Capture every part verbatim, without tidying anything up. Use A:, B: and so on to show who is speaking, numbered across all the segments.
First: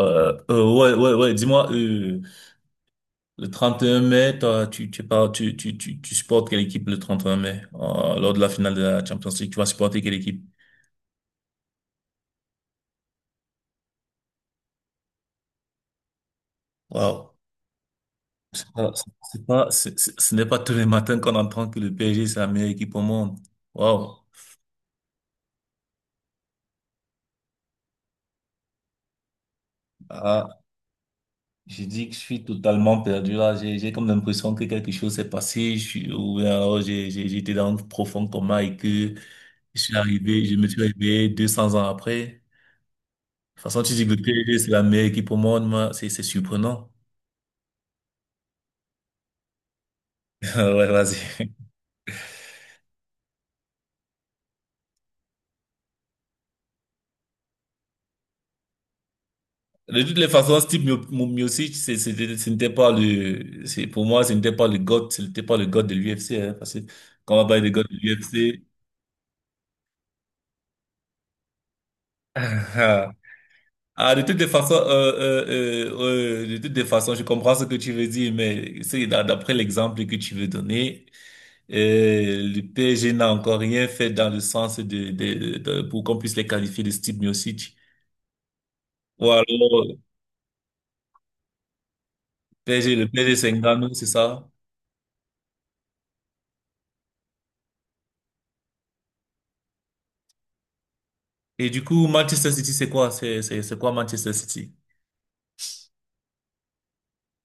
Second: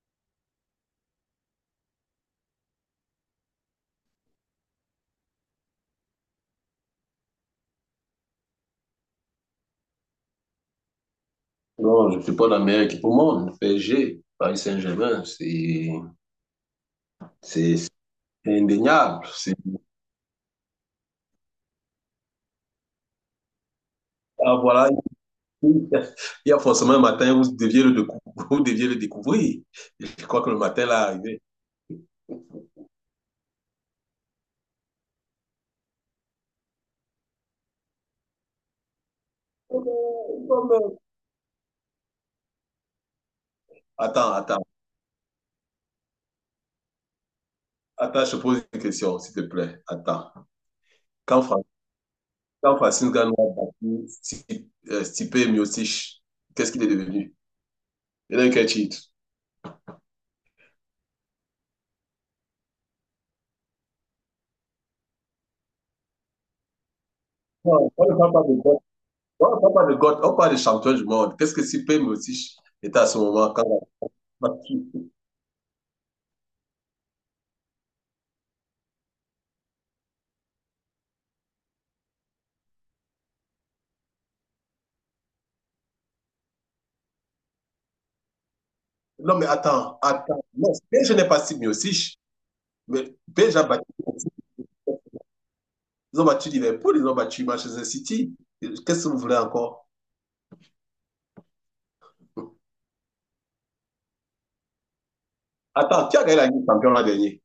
A: Euh, euh, ouais, ouais, ouais. Dis-moi, euh, le trente et un mai, toi, tu, tu, pars- tu, tu, tu, tu supportes quelle équipe le trente et un mai, euh, lors de la finale de la Champions League, tu vas supporter quelle équipe?
B: Non, je ne suis pas la meilleure équipe au monde. Le P S G, Paris Saint-Germain, c'est
A: Waouh.
B: c'est- c'est
A: C'est pas,
B: indéniable.
A: c'est
B: C'est-
A: pas, c'est- c'est- Ce n'est pas tous les matins qu'on entend que le P S G, c'est la meilleure équipe au monde. Waouh.
B: Ah, voilà, il y a forcément un matin où vous deviez le, décou- vous deviez le découvrir. Je crois que
A: Ah,
B: le matin là est arrivé.
A: j'ai dit que je suis totalement perdu là. J'ai, j'ai comme l'impression que quelque chose s'est passé. Je suis, ou bien alors j'ai, j'ai, j'étais dans un profond coma et que
B: Oh
A: je suis arrivé, je me
B: non,
A: suis
B: oh.
A: réveillé deux cents ans après. De toute façon, tu dis que le
B: Attends,
A: P L D,
B: attends,
A: c'est la meilleure équipe au monde, moi, c'est c'est surprenant.
B: attends, je pose une question, s'il te plaît. Attends.
A: Ouais,
B: Quand,
A: vas-y.
B: Fra- quand Francine Gano a battu Sti- euh, Stipe Miocic, qu'est-ce qu'il est devenu? Il a eu quel titre?
A: De toutes les façons, Steve Mio- Mio- Miocic, c'est- c'était- ce n'était pas le, c'est, pour moi, ce n'était pas le god, ce n'était pas le god de l'U F C, hein, parce que quand on va parler de god
B: Non,
A: de
B: on ne parle pas de
A: l'U F C,
B: GOAT. On ne parle pas de GOAT, on parle de champion du monde. Qu'est-ce que Stipe Miocic était à
A: ah,
B: ce moment quand? Non,
A: ah, de toutes les façons, euh, euh, euh, euh, de toutes les façons, je comprends ce que tu veux dire, mais c'est d'a- d'après l'exemple que tu veux donner, euh, le P S G n'a encore rien fait dans le sens de, de, de- pour qu'on puisse les qualifier de Steve Miocic. Ou alors,
B: mais attends, attends. Non, P S G n'est pas si mieux aussi.
A: P. S G. le
B: Mais
A: P. S G. c'est
B: P S G a battu.
A: Ngannou, c'est ça.
B: Ils ont battu Liverpool, ils ont battu Manchester City. Qu'est-ce que vous voulez encore?
A: Et du coup, Manchester City, c'est quoi? C'est, c'est, c'est quoi Manchester City?
B: Attends, qui a gagné la Ligue des Champions l'an dernier?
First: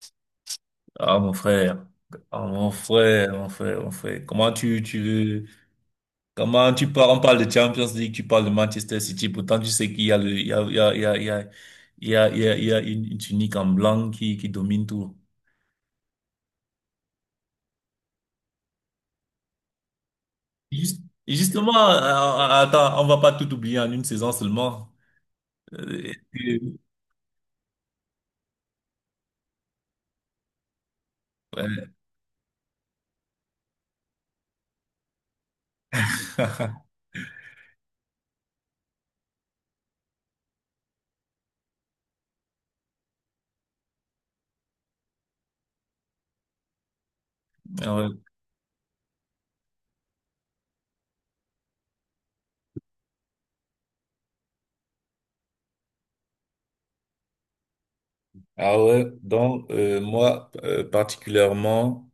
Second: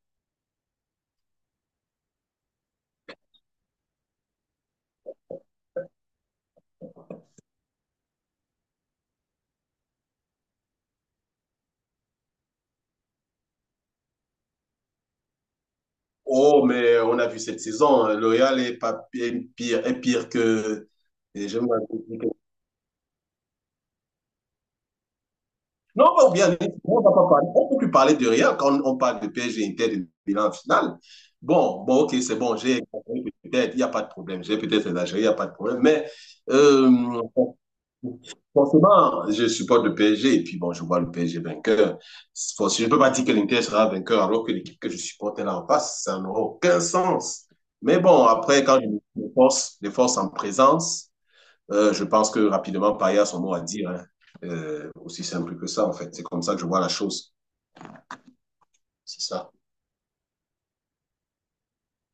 A: Ah, mon frère. Ah, mon frère, mon frère, mon frère. Comment tu, tu veux, comment tu parles, on parle de Champions League, tu parles de Manchester City, pourtant tu sais qu'il y a le, il y a, il y a, il y a, il y a, il y a, il y a, il y a une, une tunique en blanc qui, qui domine tout.
B: Oh, mais on a vu cette saison, le Real est, pas, est pire, est pire que.
A: Juste-
B: Et je me
A: Justement,
B: rappelle
A: euh,
B: que.
A: euh, attends, on va pas tout oublier en une saison seulement. Euh,
B: Non, ou bien,
A: et-
B: on ne va pas parler. On ne peut plus parler de rien quand on parle de P S G Inter de bilan final. Bon, bon, ok, c'est bon, j'ai peut-être, il n'y a pas de problème. J'ai peut-être exagéré, il n'y a pas de problème.
A: Ouais.
B: Mais euh, forcément, je supporte le P S G et puis bon, je vois le P S G vainqueur. Je ne peux pas dire que l'Inter sera vainqueur alors que l'équipe que je supporte est là en face. Ça n'aura aucun sens. Mais bon, après, quand je me force, les forces en présence, euh, je pense que rapidement, Paya a son mot à dire, hein. Euh, aussi simple que ça, en fait. C'est comme ça que je vois la chose.
A: Ah ouais,
B: C'est ça.
A: donc euh, moi, euh, particulièrement,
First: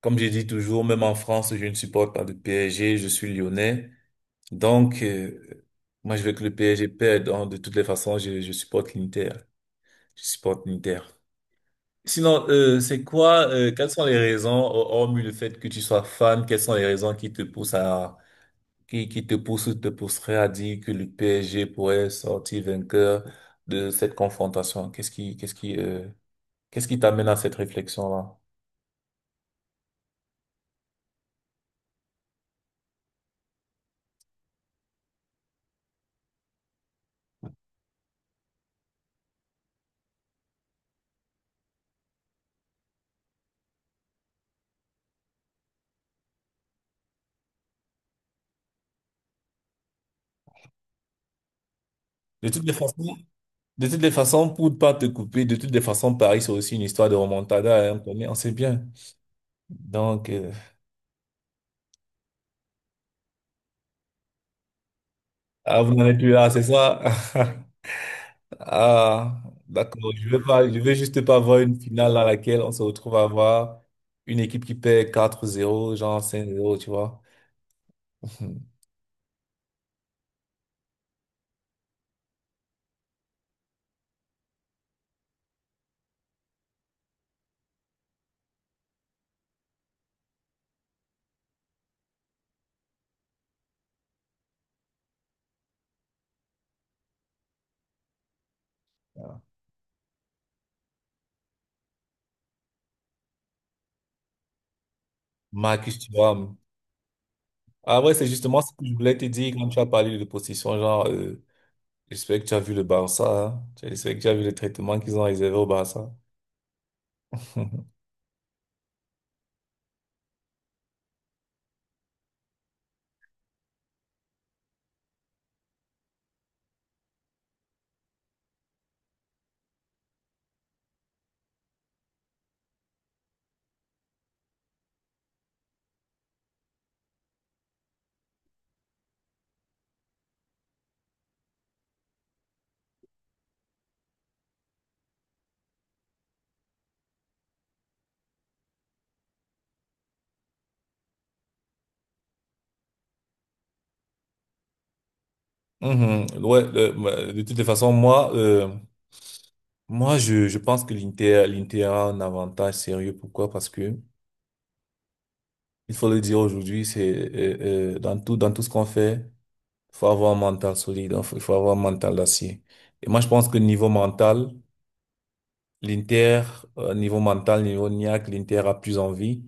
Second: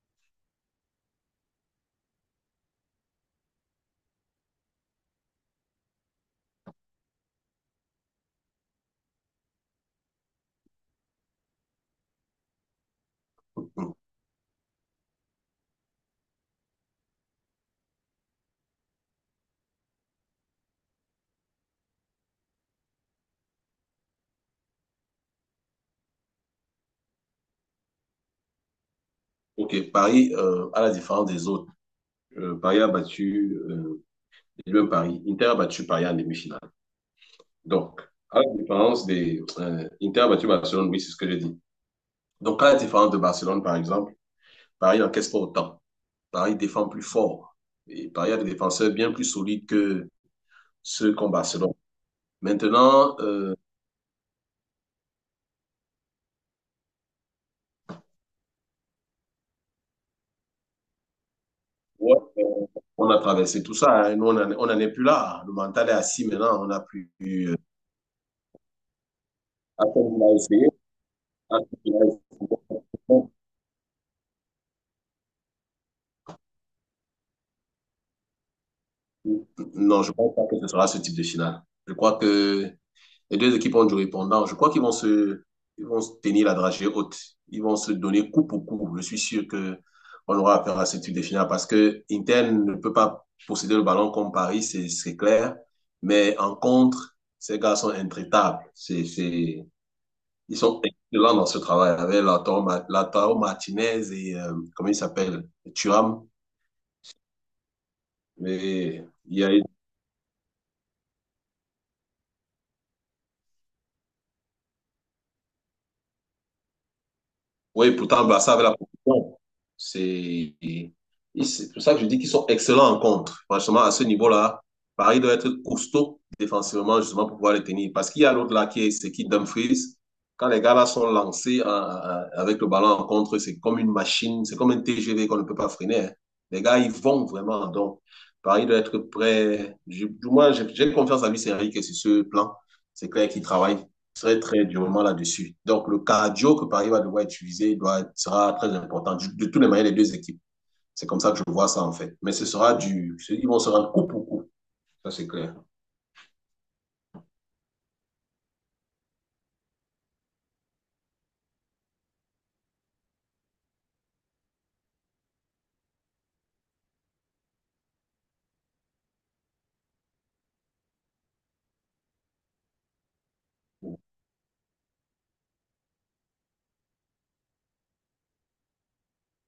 A: comme j'ai dit toujours, même en France, je ne supporte pas le P S G, je suis lyonnais. Donc, euh, moi je veux que le P S G perde, donc de toutes les façons, je, je supporte l'Inter. Je supporte l'Inter. Sinon, euh, c'est quoi, euh, quelles sont les raisons, hor- hormis le fait que tu sois fan, quelles sont les raisons qui te poussent à, qui, qui te poussent ou te pousseraient à dire que le P S G pourrait sortir vainqueur de cette confrontation? Qu'est-ce qui, qu'est-ce qui, euh, Qu'est-ce qui t'amène à cette réflexion-là?
B: OK, Paris, euh, à la différence des autres, euh, Paris a battu, euh, lui, Paris, Inter a battu Paris en demi-finale. Donc, à la différence des... euh, Inter a battu Barcelone, oui, c'est ce que j'ai dit. Donc, à la différence de Barcelone, par exemple, Paris n'encaisse pas autant. Paris défend plus fort. Et Paris a des défenseurs bien plus solides que ceux qu'ont Barcelone.
A: De toutes les Bon, façons,
B: Maintenant, euh,
A: de toutes les façons, pour ne pas te couper, de toutes les façons, Paris, c'est aussi une histoire de remontada, hein, on connaît, on sait bien. Donc, euh,
B: ouais, euh, on a traversé tout ça, hein. Nous, on n'en on n'en est plus là. Le
A: ah,
B: mental est
A: vous n'en êtes
B: assis
A: plus là, c'est
B: maintenant. On n'a
A: ça?
B: plus. Euh,
A: Ah,
B: à
A: d'accord,
B: peine il
A: je
B: a
A: veux pas,
B: essayé,
A: je veux juste pas
B: à
A: voir une
B: peine il a
A: finale dans laquelle on se retrouve
B: essayé.
A: à avoir une équipe qui perd quatre zéro, genre cinq zéro, tu vois.
B: Non, je pense pas que ce sera ce type de finale. Je crois que les deux équipes ont du répondant. Je crois qu'ils vont se, ils vont se tenir la dragée haute. Ils vont se donner coup pour coup. Je suis sûr que on aura affaire à ce type de finale parce que Inter ne peut pas posséder le ballon comme Paris, c'est c'est clair. Mais en contre, ces gars sont intraitables. C'est,
A: Voilà.
B: c'est, ils sont excellents dans ce travail avec Lautaro Ma- Lautaro Martinez et euh, comment il s'appelle?
A: Marcus
B: Thuram.
A: Thuram. Ah ouais, c'est justement ce que je
B: Mais
A: voulais te
B: il y a.
A: dire quand tu as parlé de possession, genre, euh, J'espère que tu as vu le Barça, hein. J'espère que tu as vu les traitements qu'ils ont réservés au Barça.
B: Oui, pourtant, Barça avec la position. C'est et c'est pour ça que je dis qu'ils sont excellents en contre. Franchement, à ce niveau-là, Paris doit être costaud défensivement, justement, pour pouvoir les tenir. Parce qu'il y a l'autre là qui est, c'est qui Dumfries. Quand les gars là sont lancés en- en- avec le ballon en contre, c'est comme une machine, c'est comme un T G V qu'on ne peut pas freiner, hein. Les gars, ils vont vraiment. Donc, Paris doit être prêt. Je- du moins, j'ai j'ai confiance à Luis Enrique sur ce plan. C'est clair qu'il travaille très, très durement là-dessus. Donc, le cardio que Paris va devoir utiliser doit, sera très important. Du- de toutes les manières, les deux équipes. C'est comme ça que je vois ça, en fait. Mais ce sera du. Ils vont se rendre coup pour coup. Ça, c'est clair.
A: Mhm. Ouais, le- ma- de toutes les façons, moi, euh, moi, je, je pense que l'Inter, l'Inter a un avantage sérieux. Pourquoi? Parce que, il faut le dire aujourd'hui, c'est, euh, euh, dans tout, dans tout ce qu'on fait, il faut avoir un mental solide, il faut il faut avoir un mental d'acier. Et moi, je pense que niveau mental, l'Inter, euh, niveau mental, niveau niaque, l'Inter a plus envie.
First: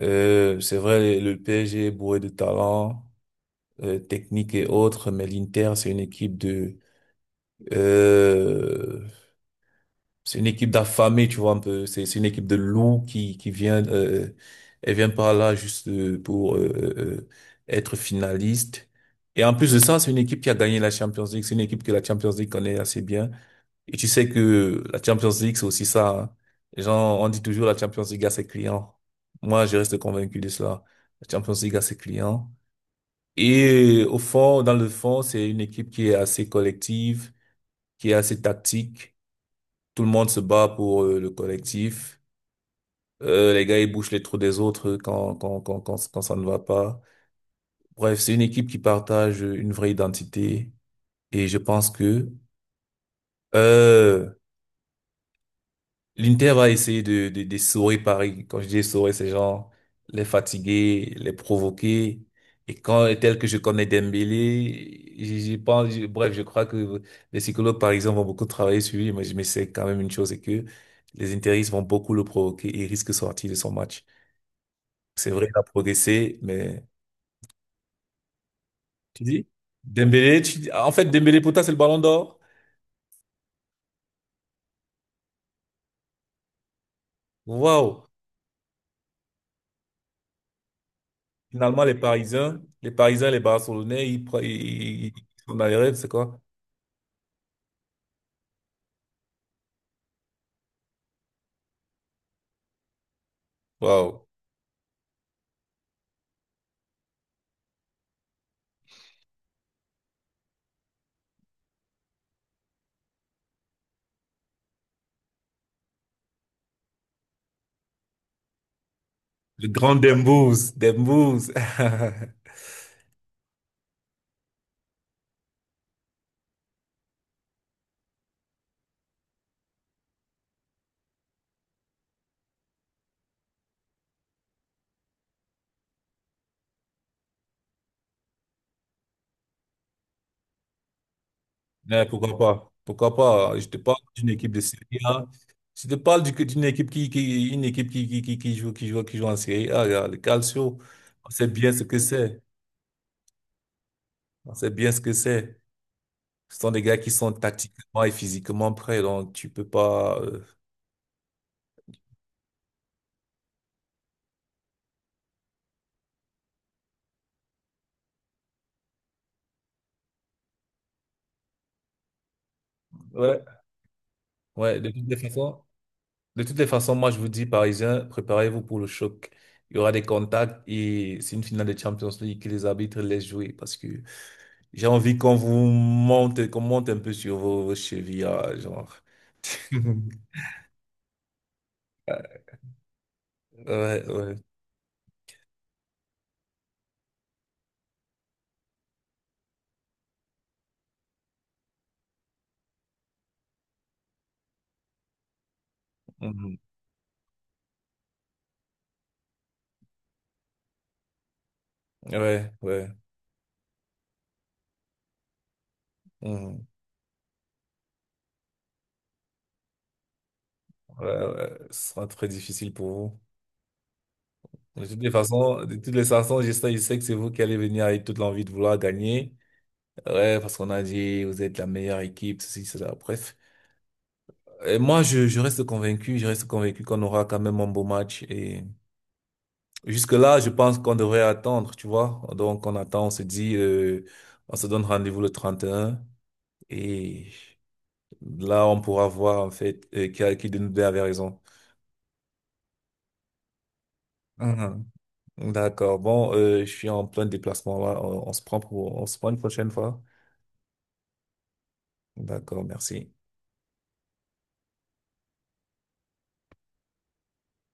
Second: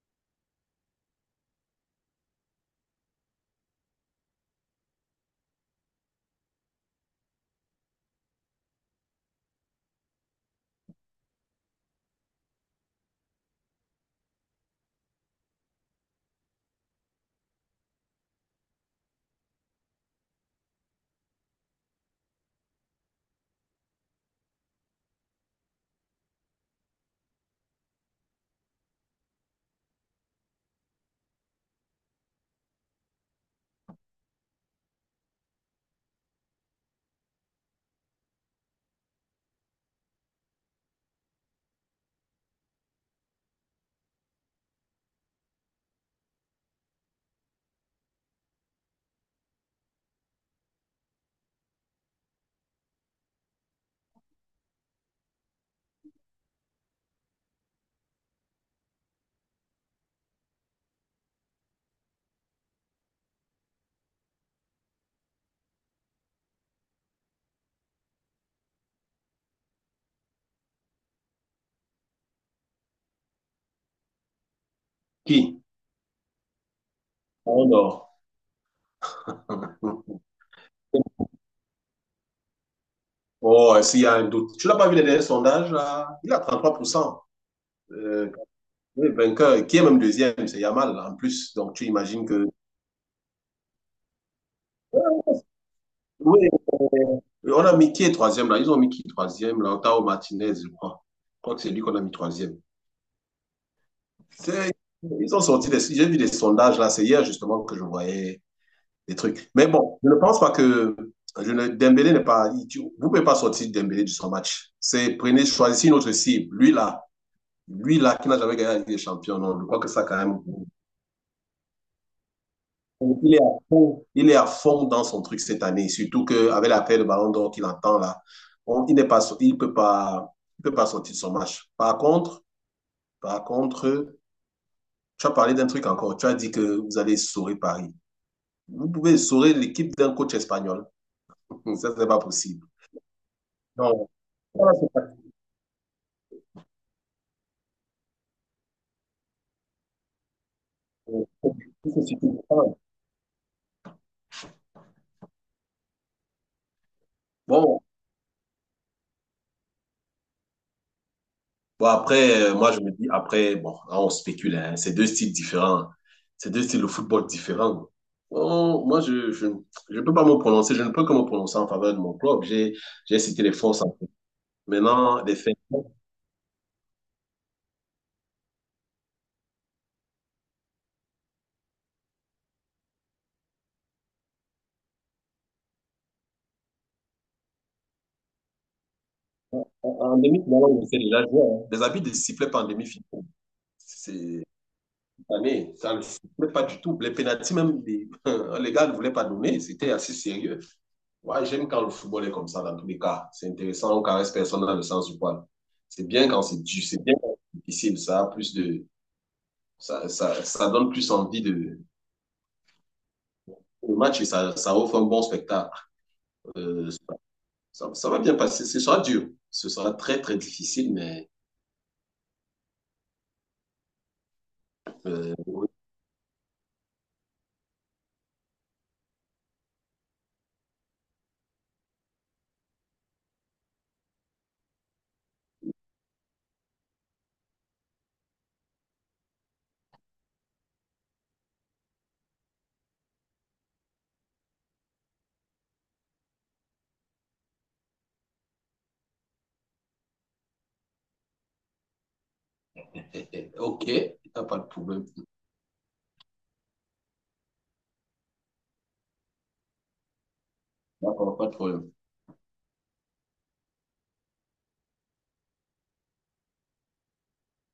A: Euh, c'est vrai, le le P S G est bourré de talent, euh, technique et autres, mais l'Inter, c'est une équipe de, euh, c'est une équipe d'affamés, tu vois, un peu, c'est, c'est une équipe de loups qui, qui vient, euh, elle vient par là juste euh, pour euh, euh, être finaliste. Et en plus de ça, c'est une équipe qui a gagné la Champions League, c'est une équipe que la Champions League connaît assez bien. Et tu sais que la Champions League, c'est aussi ça, hein. Les gens, on dit toujours la Champions League a ses clients. Moi, je reste convaincu de cela. La Champions League a ses clients. Et au fond, dans le fond, c'est une équipe qui est assez collective, qui est assez tactique. Tout le monde se bat pour euh, le collectif. Euh, les gars, ils bouchent les trous des autres quand, quand, quand, quand, quand ça ne va pas. Bref, c'est une équipe qui partage une vraie identité. Et je pense que euh, l'Inter va essayer de, de, de saurer Paris. Quand je dis saurer, c'est genre les fatiguer, les provoquer. Et quand, tel que je connais Dembélé, je je pense, je- bref, je crois que les psychologues parisiens vont beaucoup travailler sur lui, mais je me sais quand même une chose, c'est que les interistes vont beaucoup le provoquer et il risque de sortir de son match. C'est vrai, il
B: Qui?
A: a progressé, mais
B: On dort.
A: tu dis, Dembélé, tu dis- en fait, Dembélé pour toi, c'est le ballon d'or.
B: Oh, s'il y a un doute. Tu n'as pas vu les derniers sondages, là? Il a trente-trois pour cent.
A: Waouh!
B: Euh, oui, vainqueur, qui est même deuxième, c'est Yamal là, en plus. Donc
A: Finalement,
B: tu
A: les
B: imagines que.
A: Parisiens, les Parisiens, les Barcelonais, ils, pre- ils, ils ils sont dans les rêves, c'est quoi?
B: Oui, euh, on a mis qui est troisième là? Ils ont mis qui troisième là? Otao Martinez, je crois. Je crois que c'est lui qu'on a mis troisième.
A: Waouh.
B: C'est- ils ont sorti des... J'ai vu des sondages là, c'est hier justement que je voyais des trucs. Mais bon, je ne pense pas que je ne... Dembélé n'est pas... il- tu- Vous ne pouvez pas sortir Dembélé de son match. C'est prenez, choisissez une autre cible. Lui là, lui là qui n'a jamais gagné la Ligue des Champions, non, je
A: Le
B: crois que
A: grand
B: ça quand même...
A: Dembouz. Dembouz.
B: Il est à fond, il est à fond dans son truc cette année, surtout qu'avec l'appel de Ballon d'Or qu'il entend là, on- il n'est pas... so- il peut pas... il peut pas sortir de son match. Par contre, par contre, tu as parlé d'un truc encore. Tu as dit que vous allez sauver Paris. Vous pouvez essorer l'équipe d'un coach espagnol. Ça,
A: Mais
B: c'est pas
A: pourquoi
B: possible.
A: pas? Pourquoi pas? Je te parle
B: Non.
A: d'une équipe de
B: Voilà,
A: Serie
B: c'est pas-
A: A. Je te parle du- d'une équipe qui, qui, une équipe qui, qui, qui, qui joue, qui joue, qui joue en Serie A. Regarde, le Calcio. On sait bien ce que c'est. On sait bien ce que c'est. Ce sont des gars qui sont
B: bon,
A: tactiquement et physiquement prêts. Donc, tu peux pas, euh,
B: bon après, euh, moi, je me dis, après, bon, là, on spécule, hein, c'est deux styles différents. C'est deux styles de football différents. Bon, moi, je, je, je peux pas me prononcer, je ne peux que me prononcer en faveur de mon club. J'ai, j'ai cité
A: Ouais.
B: les forces en fait.
A: Ouais, de toutes les
B: Maintenant, les faits.
A: façons, de toutes les façons, moi je vous dis, Parisiens, préparez-vous pour le choc. Il y aura des contacts et c'est une finale de Champions League que les arbitres laissent jouer, parce que j'ai envie qu'on vous monte, qu'on monte un peu sur vos, vos chevilles, ah, genre.
B: En, en demi-finale, on sait déjà jouer, hein. Les habits ne sifflaient pas en demi-finale.
A: Ouais, ouais, ouais.
B: C'est, année. Ça ne plaît pas du tout. Les pénalties, même, les, les gars ne voulaient pas donner. C'était assez sérieux. Ouais, j'aime quand le football est comme ça, dans tous les cas. C'est intéressant, on ne caresse personne dans le sens du poil. C'est bien quand
A: Mhm.
B: c'est dur, c'est bien quand c'est difficile. Ça, a plus de, ça, ça, ça donne plus envie de,
A: Ouais, ouais.
B: le match et ça, ça offre un bon spectacle.
A: Mhm.
B: Euh, Ça, ça, va bien passer. Ce sera dur. Ce sera très, très difficile,
A: Ouais,
B: mais
A: ouais. Ce sera très difficile pour vous. De toutes les
B: euh,
A: façons, de toutes les façons, je sais, je sais que c'est vous qui allez venir avec toute l'envie de vouloir gagner. Ouais, parce qu'on a dit, vous êtes la meilleure équipe, ceci, cela, bref. Et moi, je, je reste convaincu, je reste convaincu qu'on aura quand même un beau match et. Jusque-là, je pense qu'on devrait attendre, tu vois. Donc, on attend, on se dit, euh, on se donne rendez-vous le trente et un et un et là, on pourra voir, en fait, euh, qui a, qui de nous deux avait raison.
B: OK, pas de
A: Mhm.
B: problème.
A: D'accord. Bon, euh, je suis en plein déplacement là. On, on se prend pour, on se prend une prochaine fois.
B: Pas de problème.
A: D'accord, merci.